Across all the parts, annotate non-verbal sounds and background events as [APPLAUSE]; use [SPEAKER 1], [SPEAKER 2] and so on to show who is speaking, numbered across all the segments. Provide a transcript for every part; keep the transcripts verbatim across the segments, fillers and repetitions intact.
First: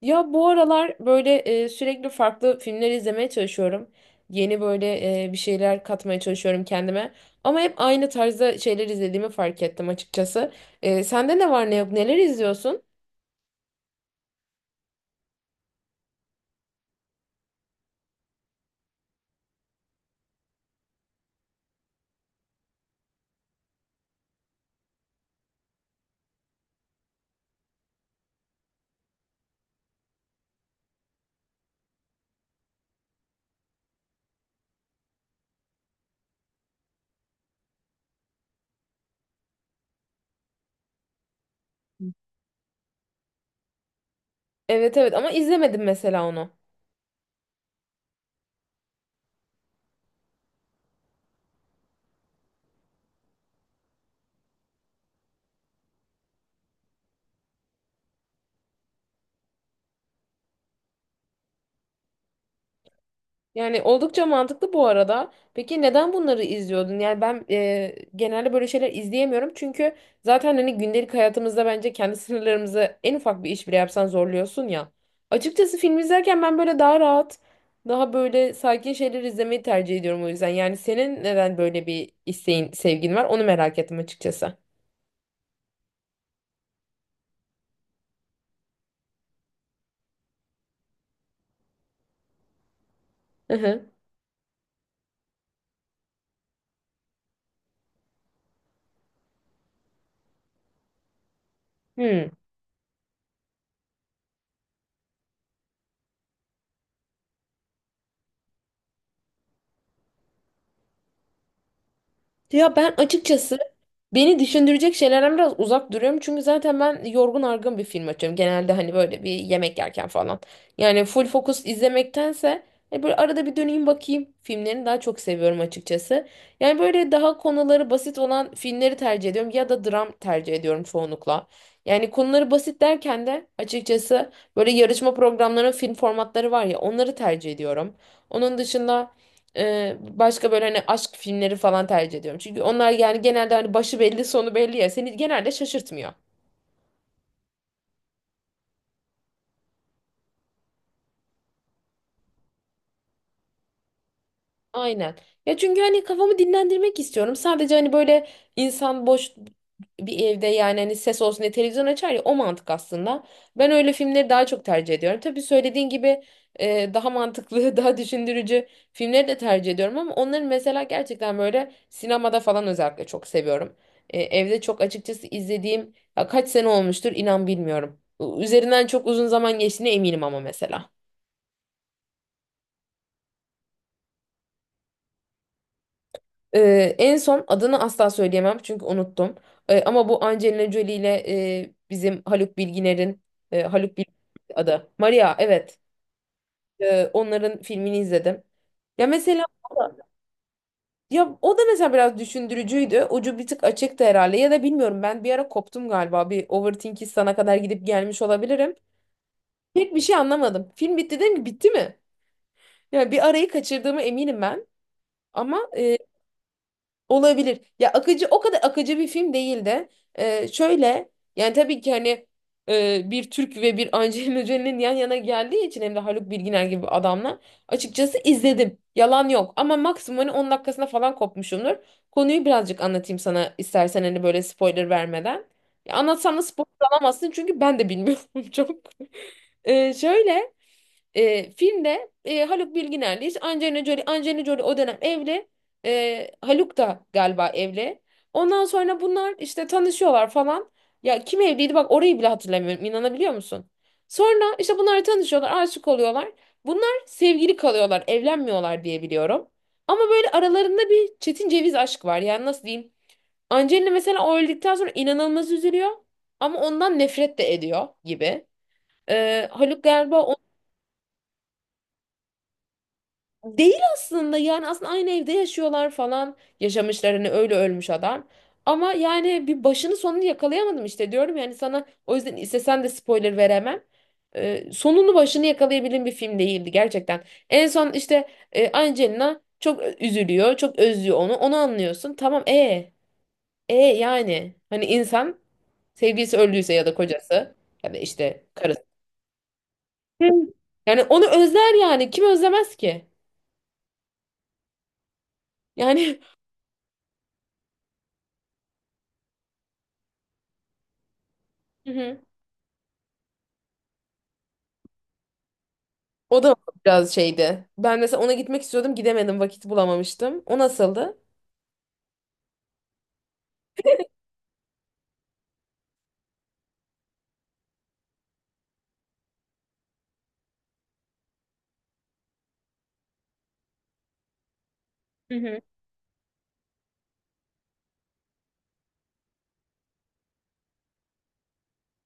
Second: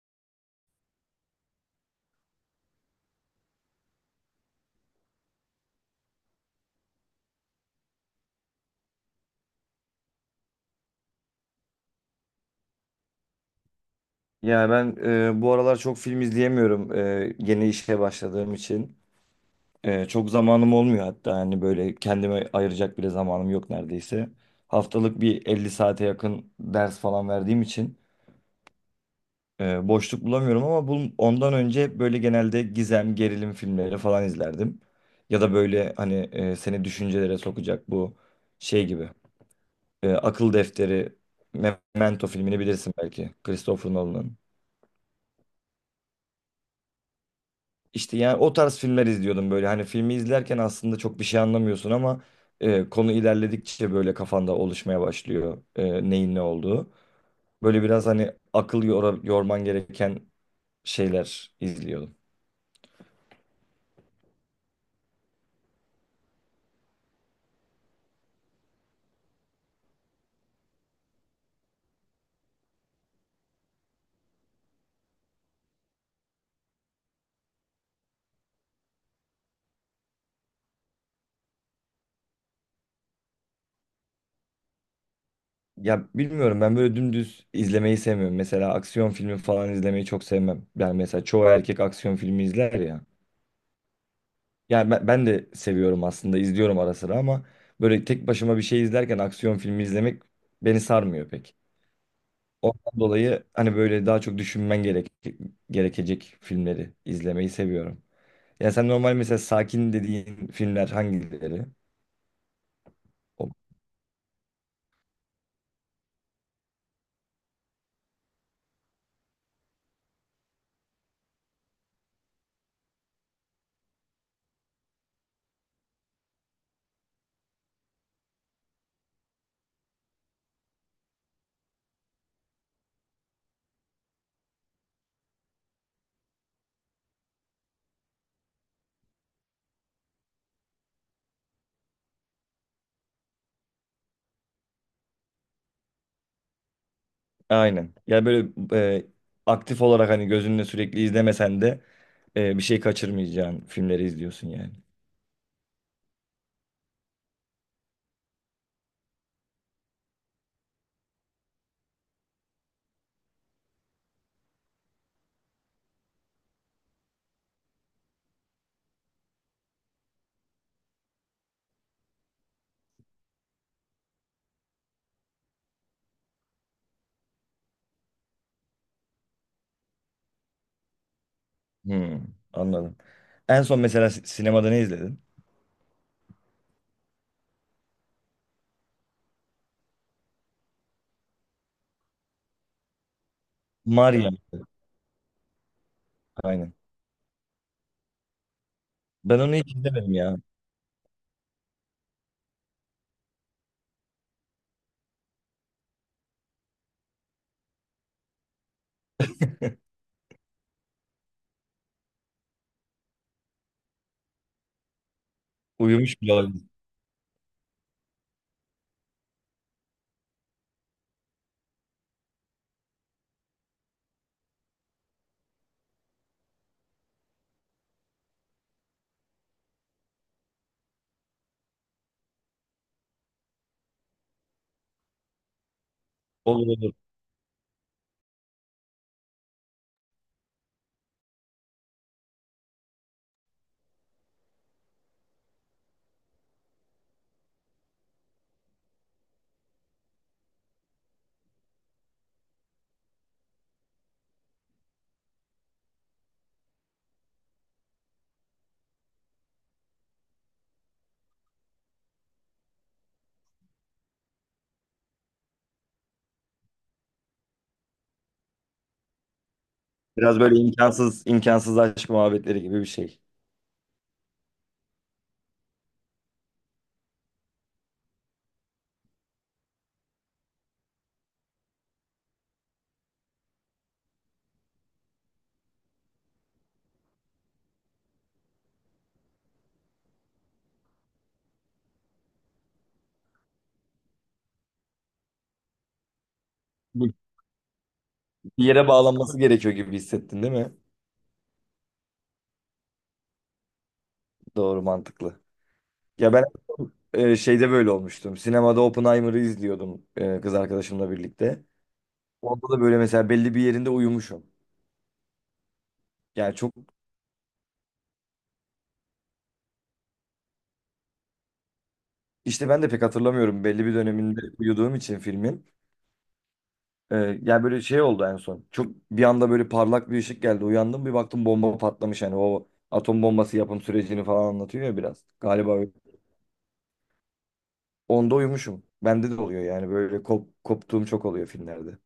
[SPEAKER 1] Ya bu aralar böyle e, sürekli farklı filmler izlemeye çalışıyorum. Yeni böyle e, bir şeyler katmaya çalışıyorum kendime. Ama hep aynı tarzda şeyler izlediğimi fark ettim açıkçası. E, sende ne var ne yok neler izliyorsun?
[SPEAKER 2] Yani ben e, bu aralar çok film izleyemiyorum, e, yeni işe başladığım için. E, çok zamanım olmuyor, hatta hani böyle kendime ayıracak bile zamanım yok neredeyse. Haftalık bir elli saate yakın ders falan verdiğim için e, boşluk bulamıyorum ama bu, ondan önce hep böyle genelde gizem, gerilim filmleri falan izlerdim. Ya da böyle hani e, seni düşüncelere sokacak bu şey gibi. E, Akıl Defteri, Memento filmini bilirsin belki. Christopher Nolan'ın.
[SPEAKER 1] Evet evet, ama izlemedim mesela onu.
[SPEAKER 2] İşte yani o tarz filmler izliyordum böyle. Hani filmi izlerken aslında çok bir şey anlamıyorsun ama e, konu ilerledikçe böyle kafanda oluşmaya başlıyor e, neyin ne olduğu. Böyle biraz hani akıl yora- yorman gereken şeyler izliyordum.
[SPEAKER 1] Yani oldukça mantıklı bu arada. Peki neden bunları izliyordun? Yani ben e, genelde böyle şeyler izleyemiyorum. Çünkü zaten hani gündelik hayatımızda bence kendi sınırlarımızı en ufak bir iş bile yapsan zorluyorsun ya. Açıkçası film izlerken ben böyle daha rahat, daha böyle sakin şeyler izlemeyi tercih ediyorum o yüzden. Yani senin neden böyle bir isteğin, sevgin var? Onu merak ettim açıkçası.
[SPEAKER 2] Ya bilmiyorum, ben böyle dümdüz izlemeyi sevmiyorum. Mesela aksiyon filmi falan izlemeyi çok sevmem. Yani mesela çoğu erkek aksiyon filmi izler ya.
[SPEAKER 1] Hı hı.
[SPEAKER 2] Yani ben, ben de seviyorum aslında, izliyorum ara sıra ama böyle tek başıma bir şey izlerken aksiyon filmi izlemek beni sarmıyor pek.
[SPEAKER 1] Hmm.
[SPEAKER 2] Ondan dolayı hani böyle daha çok düşünmen gerek gerekecek filmleri izlemeyi seviyorum. Yani sen normal mesela sakin dediğin filmler hangileri?
[SPEAKER 1] Ya ben
[SPEAKER 2] O-
[SPEAKER 1] açıkçası beni düşündürecek şeylerden biraz uzak duruyorum. Çünkü zaten ben yorgun argın bir film açıyorum. Genelde hani böyle bir yemek yerken falan. Yani full fokus izlemektense hani böyle arada bir döneyim bakayım filmlerini daha çok seviyorum açıkçası. Yani böyle daha konuları basit olan filmleri tercih ediyorum ya da dram tercih ediyorum çoğunlukla. Yani konuları basit derken de açıkçası böyle yarışma programlarının film formatları var ya onları tercih ediyorum. Onun dışında ee, başka böyle hani aşk filmleri falan tercih ediyorum. Çünkü onlar yani genelde hani başı belli sonu belli ya. Seni genelde şaşırtmıyor.
[SPEAKER 2] Aynen. Yani böyle e, aktif olarak hani gözünle sürekli izlemesen de e, bir şey kaçırmayacağın filmleri izliyorsun yani.
[SPEAKER 1] Aynen. Ya çünkü hani kafamı dinlendirmek istiyorum. Sadece hani böyle insan boş bir evde yani hani ses olsun diye televizyon açar ya, o mantık aslında. Ben öyle filmleri daha çok tercih ediyorum. Tabii söylediğin gibi e, daha mantıklı, [LAUGHS] daha düşündürücü filmleri de tercih ediyorum ama onların mesela gerçekten böyle sinemada falan özellikle çok seviyorum. E, evde çok açıkçası izlediğim ya kaç sene olmuştur inan bilmiyorum. Üzerinden çok uzun zaman geçtiğine eminim ama mesela.
[SPEAKER 2] Hmm, anladım. En son mesela si- sinemada ne izledin?
[SPEAKER 1] Ee, en son adını asla söyleyemem çünkü unuttum. Ee, ama bu Angelina Jolie ile e, bizim Haluk Bilginer'in e, Haluk Bilginer
[SPEAKER 2] Maria.
[SPEAKER 1] adı. Maria evet.
[SPEAKER 2] Aynen.
[SPEAKER 1] Ee, onların filmini izledim. Ya
[SPEAKER 2] Ben
[SPEAKER 1] mesela
[SPEAKER 2] onu hiç
[SPEAKER 1] o da,
[SPEAKER 2] izlemedim ya.
[SPEAKER 1] ya o da mesela biraz düşündürücüydü. Ucu bir tık açıktı herhalde ya da bilmiyorum, ben bir ara koptum galiba. Bir overthinkistan'a kadar gidip gelmiş olabilirim. Pek bir şey anlamadım. Film bitti dedim ki bitti mi? Ya bir arayı kaçırdığımı eminim ben. Ama e,
[SPEAKER 2] Uyumuş bile olabilir.
[SPEAKER 1] Olabilir. Ya akıcı, o kadar akıcı bir film değil de e, şöyle, yani tabii ki hani e, bir Türk ve bir Angelina Jolie'nin yan yana geldiği için hem de Haluk Bilginer gibi adamla açıkçası izledim. Yalan yok ama maksimum hani on dakikasına falan kopmuşumdur. Konuyu birazcık anlatayım sana istersen hani böyle spoiler vermeden. Ya anlatsam da
[SPEAKER 2] Olur
[SPEAKER 1] spoiler
[SPEAKER 2] olur.
[SPEAKER 1] alamazsın çünkü ben de bilmiyorum [LAUGHS] çok. E, şöyle e, Filmde e, Haluk Bilginer'le Angelina Jolie, Angelina Jolie o dönem evli. E, Haluk da galiba evli. Ondan sonra bunlar işte tanışıyorlar falan. Ya kim evliydi, bak orayı bile hatırlamıyorum, inanabiliyor musun? Sonra işte bunlar tanışıyorlar, aşık oluyorlar. Bunlar sevgili kalıyorlar, evlenmiyorlar diye biliyorum. Ama böyle aralarında bir çetin ceviz aşk var. Yani nasıl diyeyim? Angelina mesela o öldükten sonra inanılmaz üzülüyor. Ama ondan nefret de ediyor gibi. E, Haluk galiba
[SPEAKER 2] Biraz böyle imkansız imkansız aşk muhabbetleri gibi bir şey.
[SPEAKER 1] değil aslında, yani aslında aynı evde yaşıyorlar falan, yaşamışlar hani, öyle ölmüş adam. Ama yani bir başını sonunu yakalayamadım işte, diyorum yani sana, o yüzden istesen de spoiler veremem. Ee, sonunu başını yakalayabildiğim bir film değildi gerçekten. En son işte e, Angelina çok ö- üzülüyor, çok özlüyor onu onu anlıyorsun tamam, e e yani hani insan sevgilisi öldüyse ya da kocası ya da işte
[SPEAKER 2] Bir
[SPEAKER 1] karısı.
[SPEAKER 2] yere bağlanması gerekiyor gibi
[SPEAKER 1] Hı.
[SPEAKER 2] hissettin değil mi?
[SPEAKER 1] Yani onu özler, yani kim özlemez ki?
[SPEAKER 2] Doğru, mantıklı.
[SPEAKER 1] Yani.
[SPEAKER 2] Ya ben e, şeyde böyle olmuştum. Sinemada Oppenheimer'ı izliyordum, e, kız arkadaşımla birlikte.
[SPEAKER 1] [LAUGHS]
[SPEAKER 2] Onda da böyle mesela belli bir yerinde uyumuşum.
[SPEAKER 1] O da
[SPEAKER 2] Yani çok
[SPEAKER 1] biraz şeydi. Ben mesela ona gitmek istiyordum, gidemedim, vakit bulamamıştım. O nasıldı?
[SPEAKER 2] işte ben de pek hatırlamıyorum, belli bir döneminde uyuduğum için filmin. E, Yani böyle şey oldu en son. Çok bir anda böyle parlak bir ışık geldi. Uyandım, bir baktım bomba patlamış. Hani o atom bombası yapım sürecini falan anlatıyor ya biraz.
[SPEAKER 1] Hı hı.
[SPEAKER 2] Galiba öyle. Onda uyumuşum. Bende de oluyor yani, böyle kop, koptuğum çok oluyor filmlerde.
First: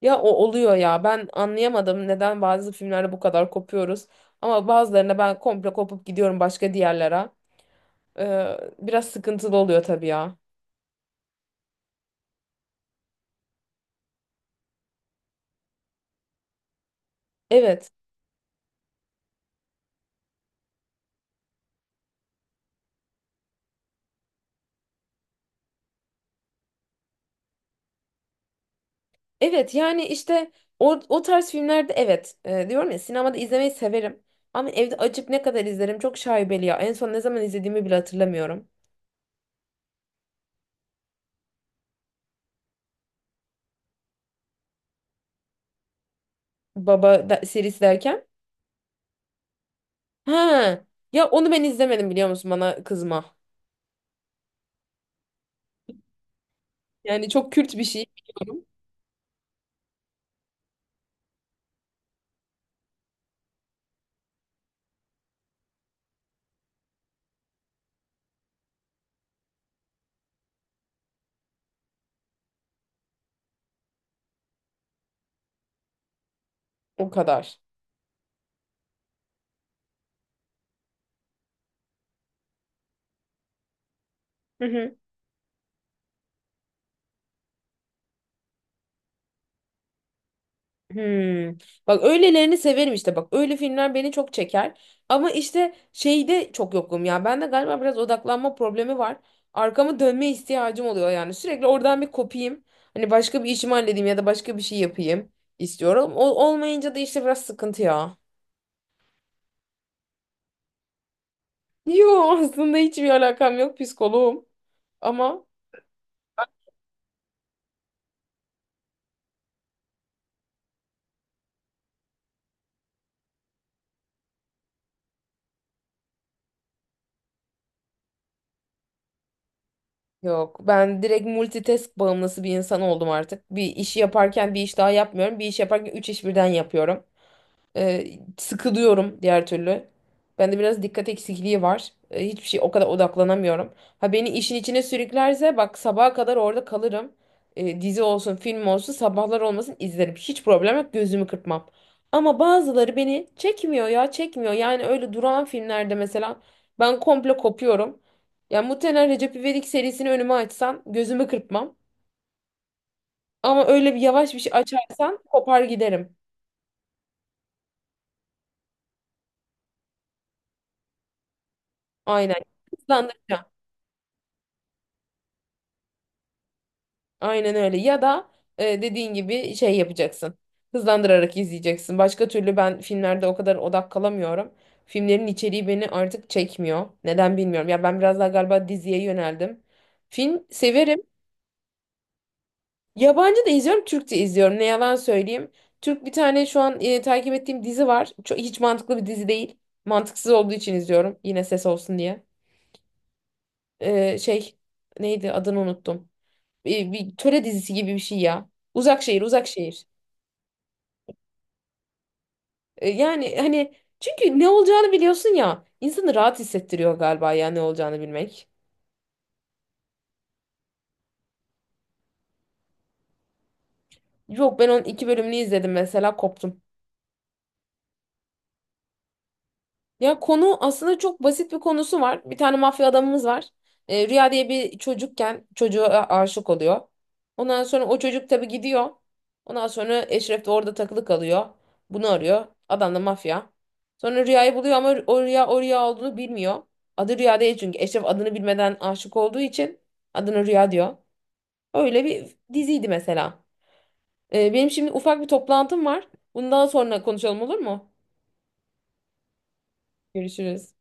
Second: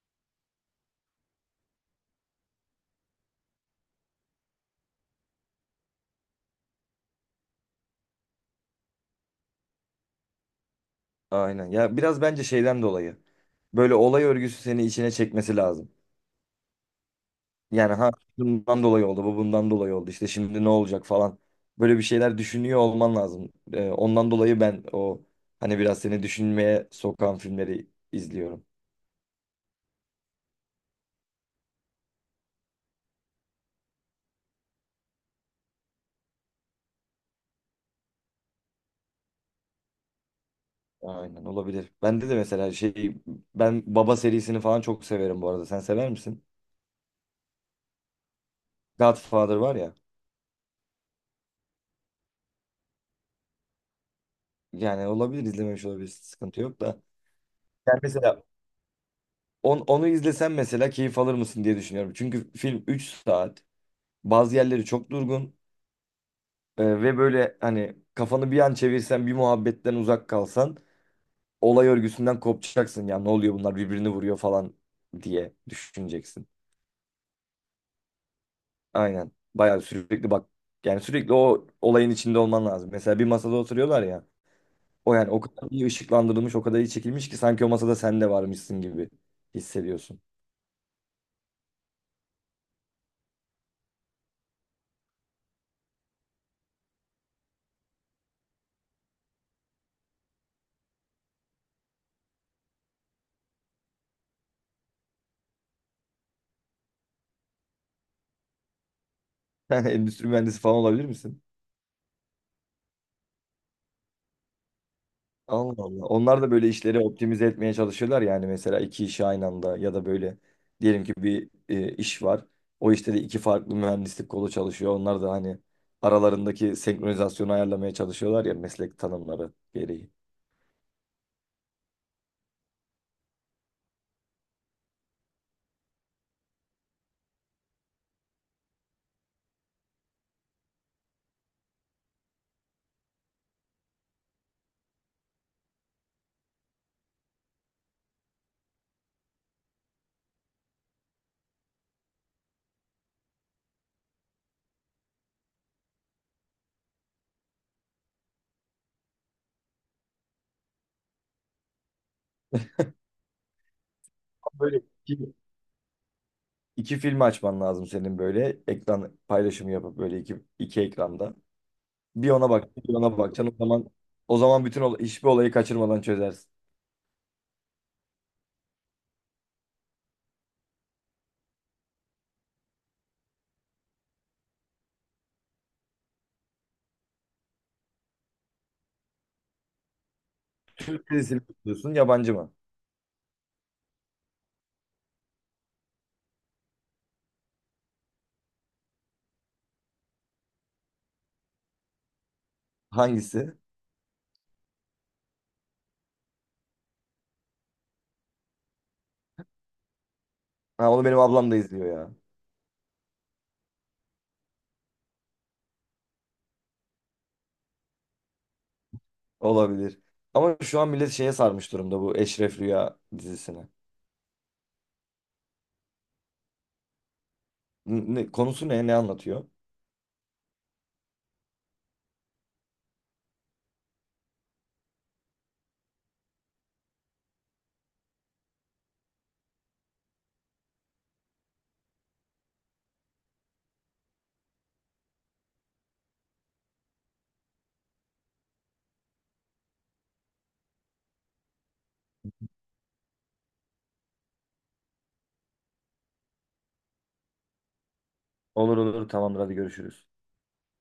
[SPEAKER 1] Ya o oluyor ya. Ben anlayamadım neden bazı filmlerde bu kadar kopuyoruz. Ama bazılarına ben komple kopup gidiyorum başka diğerlere. Ee, biraz sıkıntılı oluyor tabii ya.
[SPEAKER 2] Aynen. Ya biraz bence şeyden dolayı. Böyle olay örgüsü seni içine çekmesi lazım.
[SPEAKER 1] Evet.
[SPEAKER 2] Yani ha, bundan dolayı oldu, bu bundan dolayı oldu. İşte şimdi ne olacak falan. Böyle bir şeyler düşünüyor olman lazım. Ee, ondan dolayı ben o hani biraz seni düşünmeye sokan filmleri izliyorum.
[SPEAKER 1] Evet, yani işte o, o tarz filmlerde evet. Ee, diyorum ya, sinemada izlemeyi severim. Ama evde açıp ne kadar izlerim çok şaibeli ya. En son ne zaman izlediğimi bile hatırlamıyorum.
[SPEAKER 2] Aynen, olabilir. Bende de mesela şey, ben Baba serisini falan çok severim bu arada. Sen sever misin?
[SPEAKER 1] Baba da, serisi derken.
[SPEAKER 2] Godfather var ya.
[SPEAKER 1] He. Ya onu ben izlemedim, biliyor musun, bana kızma.
[SPEAKER 2] Yani olabilir, izlememiş olabilir. Sıkıntı yok da.
[SPEAKER 1] Yani çok Kürt bir
[SPEAKER 2] Yani
[SPEAKER 1] şey
[SPEAKER 2] mesela
[SPEAKER 1] biliyorum.
[SPEAKER 2] On, onu izlesen mesela keyif alır mısın diye düşünüyorum. Çünkü film üç saat. Bazı yerleri çok durgun e, ve böyle hani kafanı bir an çevirsen, bir muhabbetten uzak kalsan olay örgüsünden kopacaksın. Ya ne oluyor, bunlar birbirini vuruyor falan diye düşüneceksin.
[SPEAKER 1] O kadar.
[SPEAKER 2] Aynen. Bayağı sürekli bak, yani sürekli o olayın içinde olman lazım. Mesela bir masada oturuyorlar ya.
[SPEAKER 1] Hı hı.
[SPEAKER 2] O yani o kadar iyi ışıklandırılmış, o kadar iyi çekilmiş ki sanki o masada sen de varmışsın gibi hissediyorsun. [LAUGHS]
[SPEAKER 1] Hmm. Bak öylelerini severim işte, bak öyle filmler beni çok çeker, ama işte şeyde çok yokum ya, bende galiba biraz odaklanma problemi var, arkamı dönme ihtiyacım oluyor yani, sürekli oradan bir kopayım hani, başka bir işimi halledeyim ya da başka bir şey yapayım istiyorum, o olmayınca da işte biraz sıkıntı ya.
[SPEAKER 2] Yani endüstri mühendisi falan olabilir misin?
[SPEAKER 1] [LAUGHS] Yo, aslında hiçbir alakam yok, psikoloğum ama
[SPEAKER 2] Allah Allah. Onlar da böyle işleri optimize etmeye çalışıyorlar, yani mesela iki işi aynı anda ya da böyle diyelim ki bir e, iş var. O işte de iki farklı mühendislik kolu çalışıyor. Onlar da hani aralarındaki senkronizasyonu ayarlamaya çalışıyorlar ya, meslek tanımları gereği.
[SPEAKER 1] Yok, ben direkt multitask bağımlısı bir insan oldum artık. Bir işi yaparken bir iş daha yapmıyorum. Bir iş yaparken üç iş birden yapıyorum. E, Sıkılıyorum diğer türlü. Bende biraz dikkat eksikliği var. E, hiçbir şey, o kadar odaklanamıyorum. Ha, beni işin içine sürüklerse bak sabaha kadar orada kalırım. E, dizi olsun, film olsun, sabahlar olmasın izlerim. Hiç problem yok, gözümü kırpmam. Ama bazıları beni çekmiyor ya, çekmiyor. Yani öyle duran filmlerde mesela ben komple kopuyorum. Yani muhtemelen Recep İvedik serisini önüme açsan gözümü kırpmam. Ama öyle bir yavaş bir şey
[SPEAKER 2] Böyle
[SPEAKER 1] açarsan
[SPEAKER 2] iki,
[SPEAKER 1] kopar giderim.
[SPEAKER 2] iki film açman lazım senin, böyle ekran paylaşımı yapıp böyle iki, iki ekranda. Bir
[SPEAKER 1] Aynen.
[SPEAKER 2] ona bak, bir ona
[SPEAKER 1] Hızlandıracağım.
[SPEAKER 2] bakacaksın. O zaman o zaman bütün ol- hiçbir olayı kaçırmadan çözersin.
[SPEAKER 1] Aynen öyle. Ya da e, dediğin gibi şey yapacaksın. Hızlandırarak izleyeceksin. Başka türlü ben filmlerde o kadar odak kalamıyorum. Filmlerin içeriği beni artık çekmiyor. Neden bilmiyorum. Ya ben biraz daha galiba diziye yöneldim. Film severim.
[SPEAKER 2] Türk dizisi mi izliyorsun, yabancı mı?
[SPEAKER 1] Yabancı da izliyorum, Türkçe izliyorum. Ne yalan söyleyeyim. Türk bir tane şu an e, takip ettiğim dizi var. Çok, hiç mantıklı bir dizi değil. Mantıksız olduğu için izliyorum. Yine ses olsun diye.
[SPEAKER 2] Hangisi?
[SPEAKER 1] E, şey, neydi adını unuttum. E, bir töre dizisi gibi bir şey ya. Uzak Şehir, Uzak Şehir.
[SPEAKER 2] Ha, onu benim ablam da izliyor ya.
[SPEAKER 1] E, Yani hani çünkü ne olacağını biliyorsun ya, insanı rahat hissettiriyor galiba ya, ne olacağını bilmek.
[SPEAKER 2] Olabilir. Ama şu an millet şeye sarmış durumda, bu Eşref Rüya dizisine.
[SPEAKER 1] Yok, ben onun iki bölümünü izledim mesela, koptum.
[SPEAKER 2] Ne- konusu ne? Ne anlatıyor?
[SPEAKER 1] Ya konu aslında çok basit, bir konusu var. Bir tane mafya adamımız var. E, Rüya diye bir çocukken çocuğa aşık oluyor. Ondan sonra o çocuk tabii gidiyor. Ondan sonra Eşref de orada takılı kalıyor. Bunu arıyor. Adam da mafya. Sonra Rüya'yı buluyor ama o Rüya, o Rüya olduğunu bilmiyor. Adı Rüya değil çünkü, Eşref adını bilmeden aşık olduğu için adını Rüya diyor. Öyle bir diziydi mesela. Ee, benim şimdi ufak bir toplantım var. Bundan sonra konuşalım, olur mu?
[SPEAKER 2] Olur olur, tamamdır, hadi görüşürüz.
[SPEAKER 1] Görüşürüz.